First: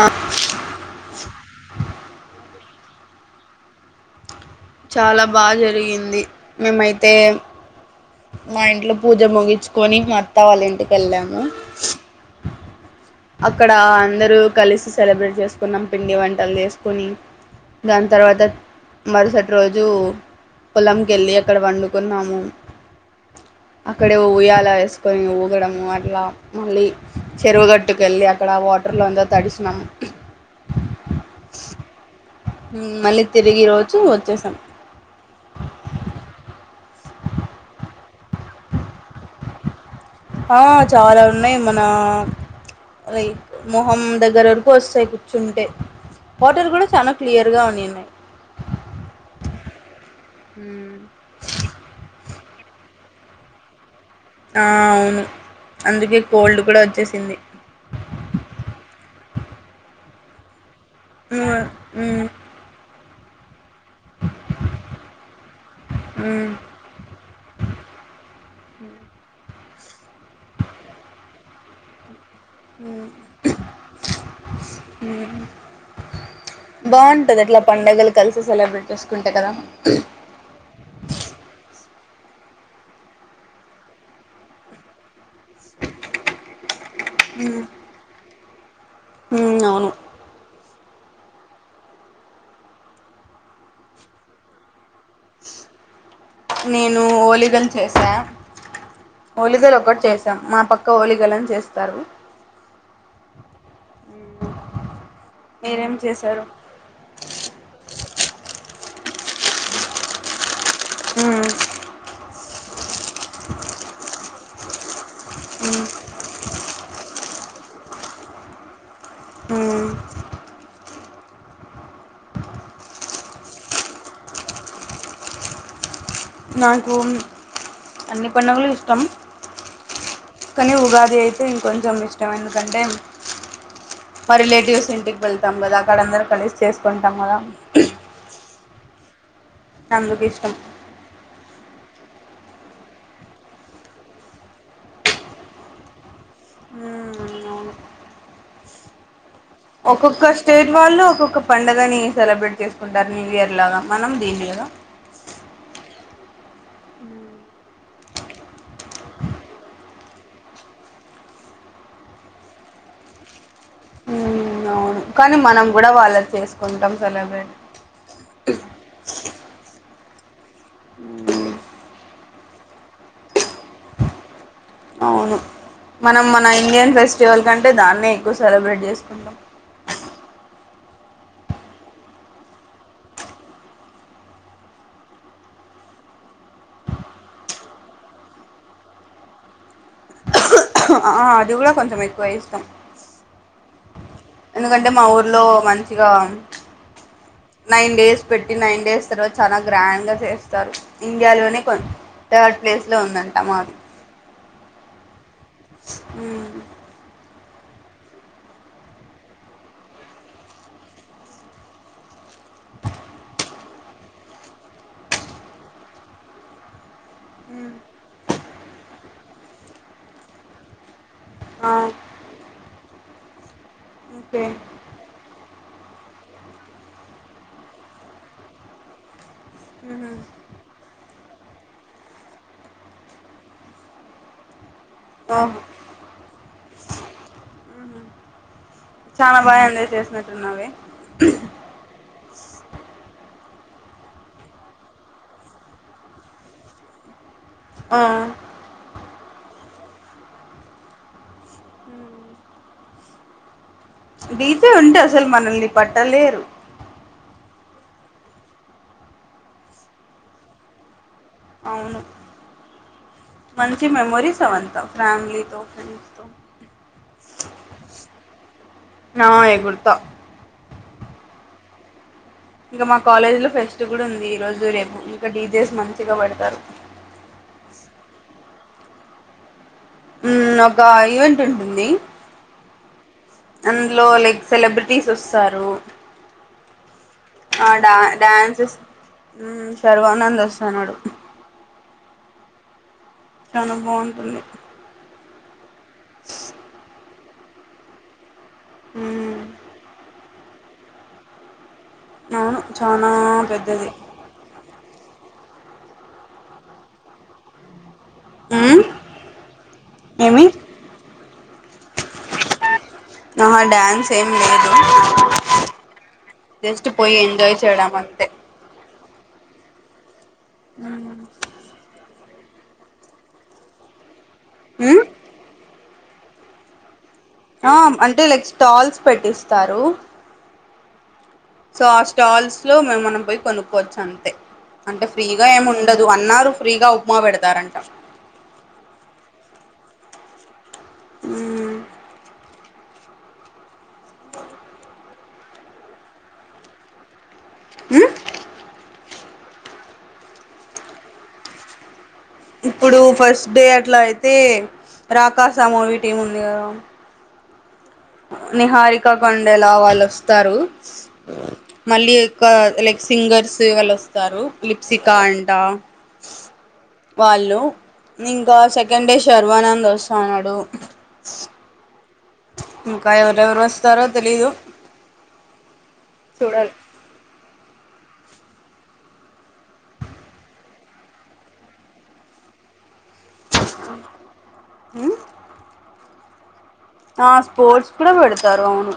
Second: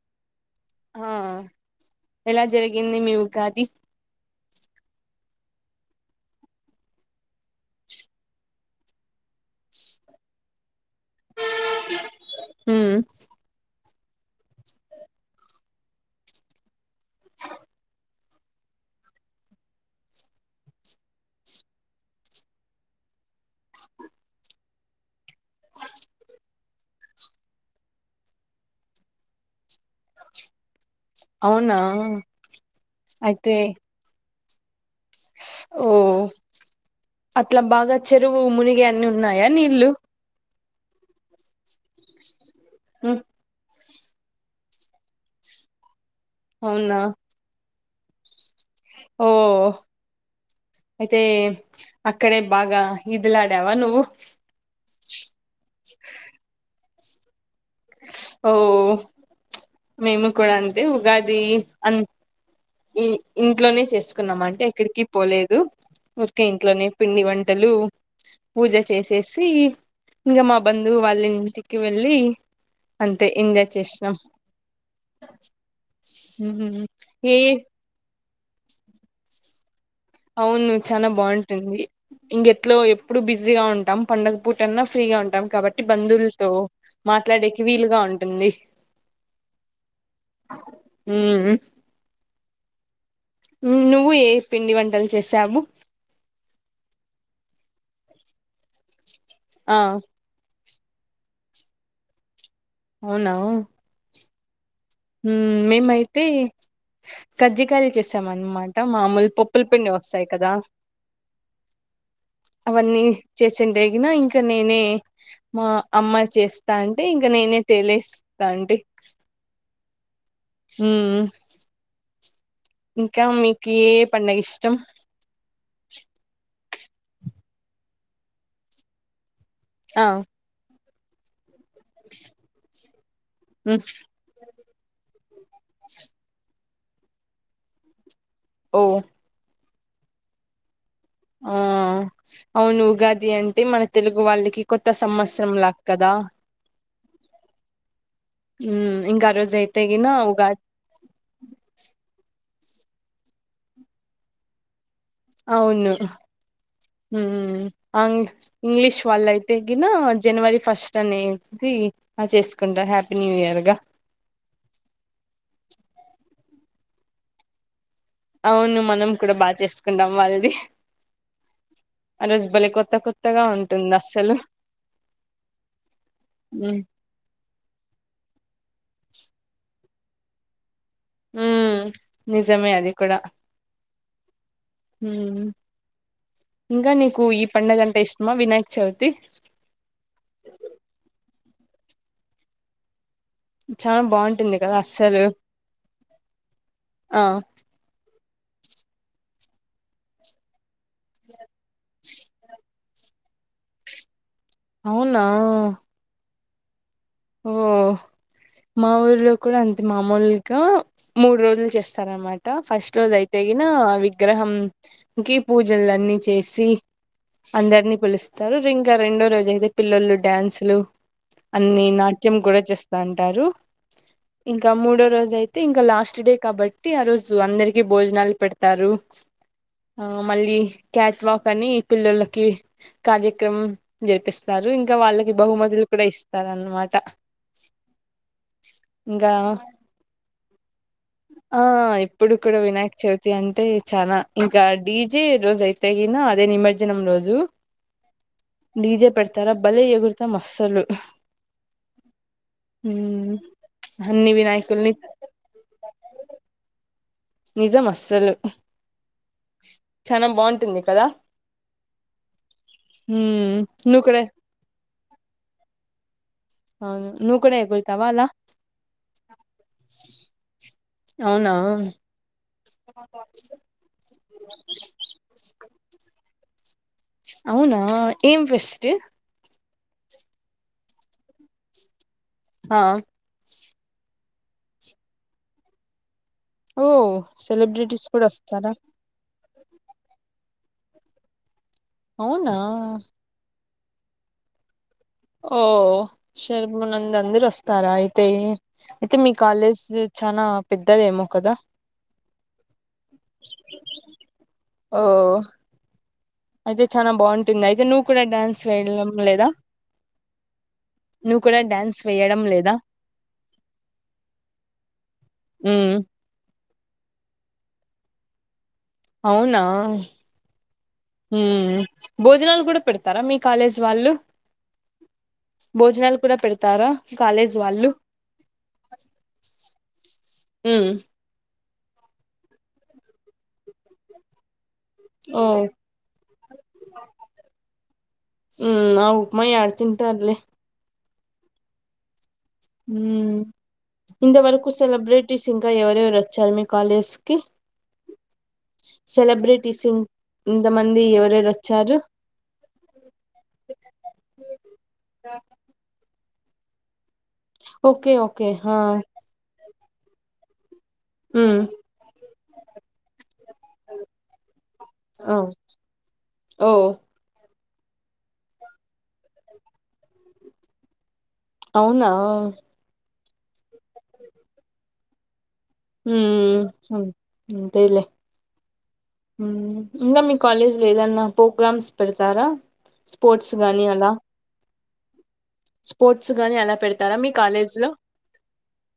ఆ ఆ ఎలా జ్ జరిగింది మీ ఉగాది చాల బా జరిగింది మేమైతే మా ఇంట్లో పూజ ముగిచ్చుకొని మా అత్తవాళ్లింటి వెళ్ళాము ఉమ్ అక్కడ అందరూ కలిసి సెలబ్రేట్ చేసుకున్నాం పిండి వంటలు చేసుకొని, దాని తర్వాత మరుసటి రోజు పొలంకి వెళ్ళి అక్కడ వండుకున్నాము అక్కడే ఉయ్యాల ఏసుకొని ఊగడము అట్లా, మళ్ళీ చెరువుగట్టు అట్టుకెళ్ళి అక్కడ వాటర్లో అందరు తడిసినం. అవునా మళ్ళీ అయితే తిరిగి రోజు వచ్చేసాం ఓ అట్లా బాగా చెరువు మునిగి అన్ని ఉన్నాయా నీళ్ళు ఆ చాలా ఉన్నాయి మన ఉమ్ లైక్ మొహం దగ్గర వరకు వస్తాయి కూర్చుంటే వాటర్ కూడా అవునా చాలా క్లియర్ గా ఉన్నాయను అ ఓ అయితే అక్కడే బాగా ఈదులాడావ నువ్వు ఆవు ను అందుకే కోల్డ్ కూడా వచ్చేసి తిన్ని ఓ మేము కూడా అం అదే ఉగాది ఉమ్ అం ఉమ్ ఈ ఇంట్లోనే చేసుకున్నామ అంటే ఎక్కడికి పోలేదు ఊరికే ఉమ్ ఇంట్లోనే పిండి వంటలు పూజ చేసేసి ఇంగ మా బంధువు వాళ్ళంటికి వెళ్ళి అంతే ఎంజాయ్ చేసినాం ఏ బాగుంటది అట్లా పండగలు కలిసి సెలబ్రేట్ చేసుకుంటే కదా అవును చానా బావుంటుంది ఇంకెట్లో ఎప్పుడూ బిజీగా ఉంటాం పండగ పూట అన్నా ఫ్రీగా ఉం కాబట్టి బంధువులతో మాట్లాడేకి వీలుగా ఉంటుంది. హ్మ్ అవును హ్మ్ నువ్వు ఏ పిండి వంటల్ నేను ఓలీగల్ చేసా ఒలిగలు ఆ ఒకటి చేసాం మా పక్క ఇక ఓలిగలను చేస్తారు అవునా హ్మ్ మీరేం మేమైతే చేశారు కజ్జకాయలు చేసాం అన్నమాట మామూలు పప్పుల్ పిండి వస్తాయి కదా హ్మ్ అవన్నీ చేసం దేగిన ఇంకా క్కనేనే మా ఉమ్ అమ్మ చేస్తాం ద్ అంటే ఇంక నేనే తెలస్తా అండి మ్ మ్.. ఇంకా మీకు ఏ పండగ ఇష్టం నాకు అన్ని పడుగలు ఇష్టం ఆమ్ కానీ ఉగాది అయితే ఇం కొంచెం ఇష్టం ఎందుకంటే ఉమ్, మా రిలేటివ్స్ ఇంటికి వెళ్తాం కదా అక్కడ అందరం కలిసి చేసుకుంటాం కదా ఓ అందుకి ఇష్టం ఆ అవును ఉగాది అంటే మన తెలుగు వాళ్ళకి కొత్త సంవత్సరం లాక్ కదా మ్మ్, అవును ఉమ్ ఇంక ఆ రోజ్ ఒక్కొక్క స్టేట్ వాళ్ళు ఒక్కొక్క పండుగని సెలబ్రెట్ చేసుకుంటారు న్యూ ఇయర్ లాగా మనం దీన్నీ గదా అవును మ్.. అండ్ ఇంగ్లీష్ వాళ్ళు అయితే కిన జనవరి ఫస్ట్ అనేది చేసుకుంటారు హ్యాపీ న్యూ ఇయర్గా మ్మ్, కానీ మనం కూడా వాళ్ళది చేసుకుంటాం సెలబ్రేట్ అవును మనం కూడా బాగా చేసుకుంటాం వాల్ది ఆరోజు బలె కొత్త కొత్తగా ఉంటుంది అస్సలు అవును మనం మన ఉమ్ ఇండియన్ ఫెస్టివల్ కంటే దాన్నే ఎక్కువ సెలబ్రేట్ చేసుకుంటాం ఉమ్.. నిజమే అది కూడా మ్.. ఇంకా నీకు ఈ పండగంటే ఇష్టమా వినాయక చవితి అది కూడా కొంచెం ఎక్కువ ఇష్టం చాలా బాగుంటుంది కదా ఎందుకంటే మా అస్సలు ఊర్లో మంచిగా ఆ నైన్ డేస్ పెట్టి నైన్ డేస్ తర్వాత చాలా గ్రాండ్ గా చేస్తారు ఇండియా లోనే కొ థర్డ్ ప్లేస్ లో ఉంద [unintelligible] అవును నా ఉమ్ ఓ మా ఊర్లో కూడా అంతే మామూల్గా మూడు రోజులు చేస్తారనమాట ఫస్ట్ రోజు అయితేయిన విగ్రహం కి పూజలు అన్నీ చేసి అందరిని పిలుస్ చెతారు ఇంకా రెండో రోజు అయితే పిల్లలు డాన్సులు ఆ అన్ని నాటి చేస్తాంటారు ఓకే ఇంకా మూడో రోజు ఐ యితే ఇంకా లాస్ట్ డే కాబట్టి ఆ రోజు అందరికి భోజనాలు పెడతారు ఆ ఉహు మళ్ళీ క్యా లాకని పిల్లలకి కార్యక్రమం జరిపిస్తారు ఇం కా వాళ్ళకి ఓహో బహుమతులు కూడా ఇస్తారు అన్నమాట్ ఉహు ఇంగా చాలా బాగా ఎంజాయ్ చేసినట్టున్నావే ఆ ఇప్పుడిపుడు వినాయక చవితి అం టే చానా ఇంకా డీజే రోజు అయితే గిన అదే నిమజ్జనం రోజు ఆ డిజే పెడతారా బల ఎగుర్తా మస్సలు ఊ ఊ బీతో ఉంటే అసలు మనల్ని పట్టలేరు నిజం అస్సలు చనా బాగుంటుంది కదా అవును మ్మ్ మంచి నువ్వు కూడా మెమోరీస్ అవంతా ఫ్యామిలీతో ఫ్రెండ్స్తో అవును నువ్ కూడా ఎగురుతావా అలా ఆ ఎగురుతా అవునా ఇంకా మా కాలేజ్ లో ఫెస్ట్ కూడా ఉ ఈ రోజు రేపు ఇంకా డీజేస్ మంచిగా వెడ్ తరు అవునా ఏం ఫెష్ టు ఊమ్ ఒక ఈవెంట్ ఉంటుంది ఆ అందులో లైక్ సెలబ్రిటీస్ ఒస్తారు ఓ సెలబ్రిటీస్ కూడా ఒస్తారా ఊమ్ శర్వానంద్ ఒస్తానాడు అవునా చానా బాగుంటుంది ఓ శర్మనంద్ ఇలాందరు ఒస్తారా అయితే ఐయితే మీ మ్మ్ కాలజూ చనా పెద్దదేమో కదా అవును చానా పెద్దది ఓ అయితే చనా బాగుంటుంది అయితే నువ్ ను కూడా డాన్స్ మ్మ్ వేడం లేదా ఏమి నువ్వు కూడా డాన్స్ వేయడం లేదా ఆహా డ్యాన్స్ ఏం లేదు ఊ జస్ట్ పోయి ఎంజాయ్ చేయడా అంతే అవునా ఉమ్ భోజనాలు కూడా పెడతారా మీ కాలేజ్ వాళ్ళు హ భోజనాలు కూడా పెడతారా కాలేజ్ ఆ వాళ్ళు అంటే లైక్ స్టాల్స్ పెట్టిస్తారు హమ్ సో ఆ స్టాల్స్ లో మేము మనం పోయి కొనుక్కోవచ్చు అంతే అంటే ఓ ఫ్రీగా ఏమి ఉండదు అన్నారు ఫ్రీగా ఉప్మా పెడతారంట ఉమ్ ఆ ఉప్మా యాడ తింటారులే హమ్ హ ఇంత వరకు సెలబ్రెట్ స్ ఇంకా ఎవరెవరు వచ్చారు మీ కాలేజ్ కి మ్ సెలబ్రిటీస్ ఇ ఇంతమంది ఎవరెవరు వచ్చారు ఇప్పుడు ఫస్ట్ డే అట్లా అయితే రాకాస మూవీ టీం ఉంది కదా ఓకే ఓకే ఆ నిహారిక కొండెలా వాళ్ వస్తారు ఉమ్ మళ్ళీ యొక్క లైక్ సింగర్స్ వాళ్ళు వస్తారు లిప్సికా ఆ అంట ఓ వాళ్ళు ఇంకా సెకండ్ డే శర్వానంద్ వస్తాన్నాడు అవునా ఆ ఇంకా ఎవరెవరు వస్తారో తెలీదు చూడాలి మ్ ఎలి మ్ ఇంకా మీ కాలేజీలో ఏదన్నా ప్రోగ్రామ్స్ పెడతారా స్పోర్ట్స్ కానీ అలా మ్ స్పోర్ట్స్ గానీ అలా పెడతారా ఆ మీ కాలేజ్ లో స్పోర్ట్స్ కూడా పెడతారు అవును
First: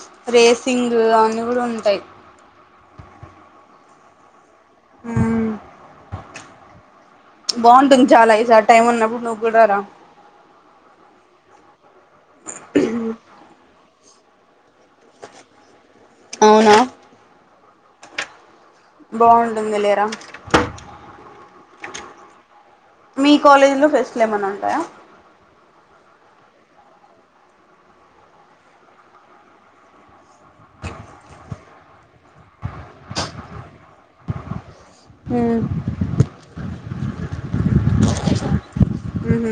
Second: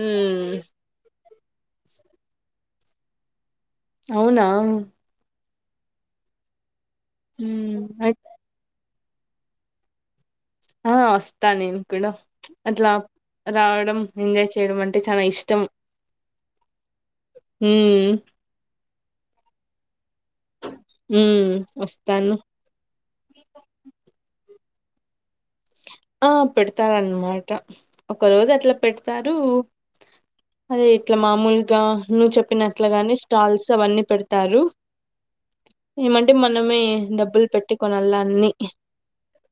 ఉమ్ రేసింగ్ అ కూడ ఉంటాయ్ అవునా హ్మ్ ఉమ్ బాగుంటుంది అయి- చాల ఈసారి టైం ఉన్నప్పుడు నువ్ గుడ రా ఆ వస్తా నేను కూడా అట్లా రావడం ఎంజాయ్ చేయడం అంటే చాలా ఇష్టం. చ్ అవునా ఊ బాగుంటుంది లేరా ఉమ్ వస్తాను మీ కాలేజ్ లో ఫెస్ట్ లేమన టాయ ఆ పెడతారన్నమాట ఒక రోజు అట్లా పెడతారు. అదే ఇట్లా మామూలుగా నువ్వు చెప్పినట్లుగానే స్టాల్స్ అవన్నీ పెడతారు. ఊహు ఏమంటే మనమే డబ్బులు పెట్టి కొనాల్ల అన్నీ ఊ హు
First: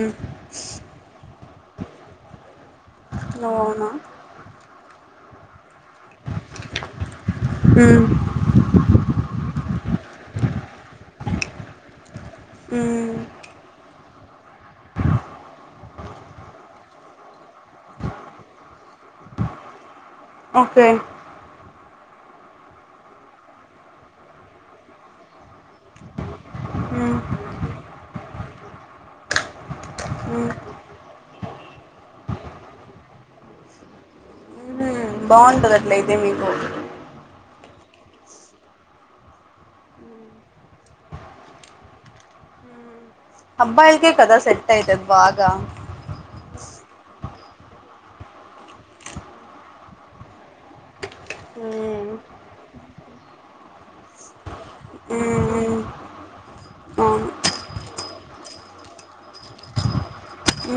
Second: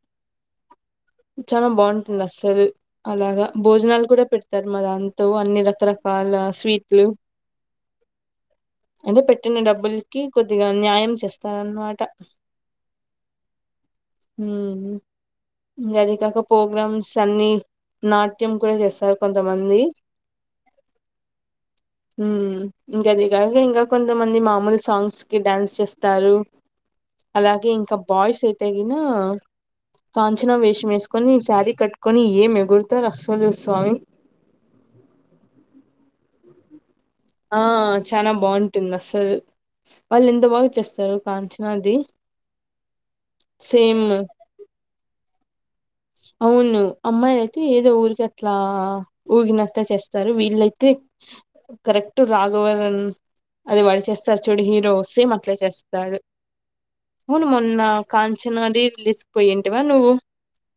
చాలా బాగుంటుంది అస్సలు అలాగా నువ్వు అవునా భోజనాలు కూడా పెడతారు మా దా తో అన్ని రకల పాల స్వీట్లు అంటే పెట్టిన డబ్బు బల్కి కొద్దిగా న్యాయం చేస్తారన్నమాట. ఉమ్ ఊ హ ఇంకా అది కాక ప్రోగ్రామ్స్ అన్ని నాట్యం కూడా చేస్తారు కొంతమంది. ఓకే ఊ ఇంకా అది కాక ఇంకా కొంతమంది మామూలు సాంగ్స్ కి డ్యాన్స్ చేస్తారు. మ్మ్ అలాగే ఇంకా బాయ్స్ అయితేగిన కా మ్మ్ నచ్చిన వేషం వేసుకొని శారీ కట్కొని ఏం ఎగురుతారు. అస్సులు స్వామి బాగుంటుందిట్లయితే మీకు ఆ చాలా బాగుంటుంది అస్సలు వాళ్ళు ఎంత బాగా చేస్తారు కాంచనాది. సేమ్ అబ్బాయిలకే కదా సెట్ అయితది బా గా అవును అమ్మాయి ఏదో ఊరికి అట్లా ఊగినట్లా చేస్తారు. వీళ్ళయితే మ్మ్ కరెక్ట్ రాఘవరన్ అది వాడి చేస్తారు. చూడు హీరో సేం అట్లా చేస్తాడు అవును మొన్న కాంచనా రీ రిలీజ్ పోయేంటివా నువ్వు.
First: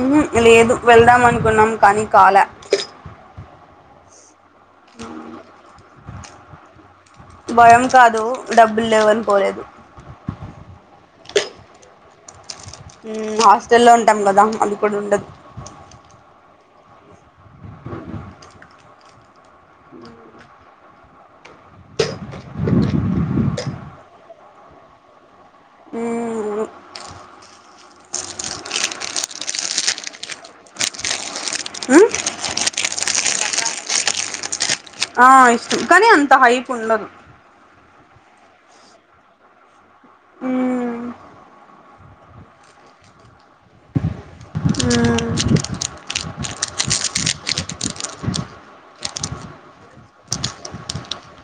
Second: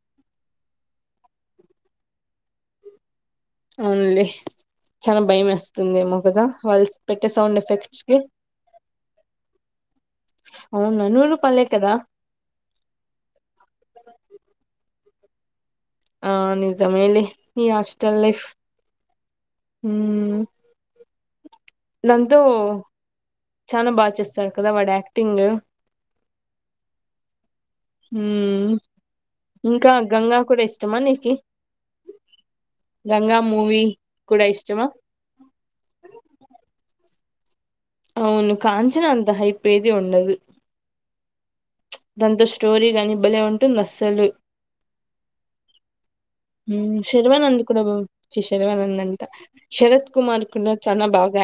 ఊహు లేదు వెళ్దాం అనుకున్నాం కానీ కాలె అవునులే చాల భయం వేస్తుందిమో కదా వాళ్ళ భయం కాదు డబ్బులు లేవని పోలేదు. అవును నూరు రూపాయలే కదా. ఊ హాస్టల్ల్లో ఉంటాం కదా అది కూడా ఉండదు. ఆ నిజమేలే ఈ హస్టల్ లైఫ్ ఊ నందు చనా బాగా చేస్తారు కదా వాడు యాక్టింగ్. మ్మ్ ఊ ఇంకా గంగా కూడా ఇష్టమా నీకి మ్మ్ గంగా మూవీ కూడా ఇస్ ఆ ఇష్టం కానీ అంత హైపు ఉండదు. అవును కాంచన అంత హై పేది ఉండదు. మ్మ్ చ్ దాంతో స్టోరీ గాని భలే ఉంటుంది. అస్సలు ఊ శర్వానంద్ కూడా శర్వానంద్ అంటా శరత్ కుమార్ కూడా చాలా బాగా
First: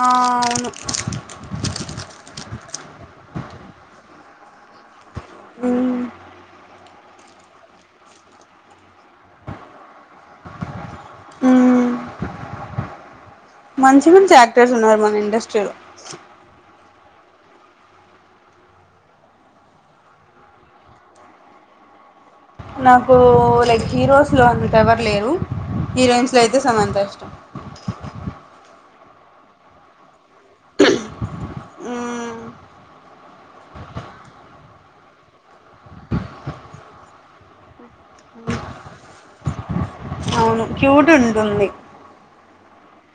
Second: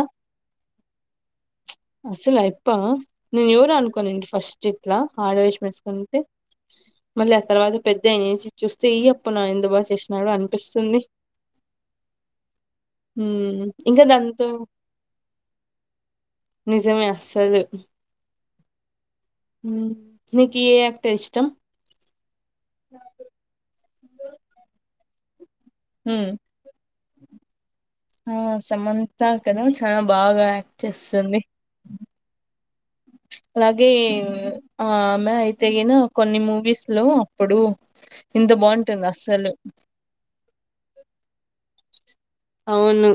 ఆవును అసలు అయిప్ప నేను ఎవరో అనుకోనింటి ఫస్ట్ చెట్లా ఆడ వేషా మేసుకుంటే మళ్ళీ ఆ తర్వాత పెద్ద అయినంచి చూస్తే ఈ అప్పనా ఇంత బా చేసినాడు అనిపిస్తుంది. మ్మ్ మ్మ్ ఇంకా మంచి మంచి దాంతో యాక్టర్స్ ఉన్నారు మన ఇండస్ట్రీలో నిజమే అసలు ఉ నికి ఏ యాక్టర్ ఇష్టం నాకు లైక్ హీరోస్ లో అంత ఎవర్ లేరు మ్మ్ హీరోయిన్స్ లో అయితే సమంత ఇష్టం ఆ సమంత కదా చాలా బాగా యాక్ట్ చేస్తుంది మ్మ్ అలాగే ఆమె అయితే గిన కొన్ని మూవీస్ లో అప్పుడు ఇంత బాగుంటుంది అసలు క్యూట్ ఉంటుంది అవును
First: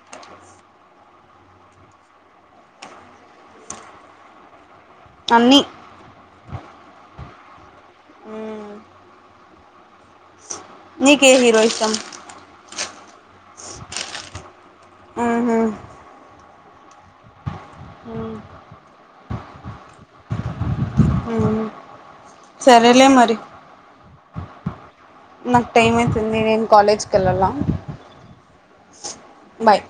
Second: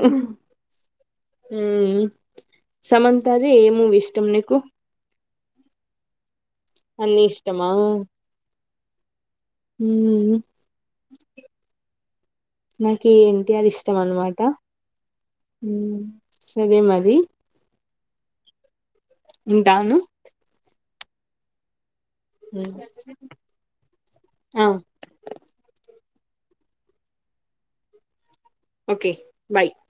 ఉ సమంతది ఏ మూవీ ఇష్టం నీకు అన్ని అన్నీ ఇష్టమా మ్మ్ ఉ నీకే హీరో ఇష్టం నాకి ఎన్టీఆర్ ఇష్టం అన్నమాట మ్మ్ మ్మ్ సరే మరి ఉంటాను ఉ సరేలే మరి ఆ నాకు టైమ్ అయితుంది నేను కాలేజీ కి వెళ్లాలా ఓకే బాయ్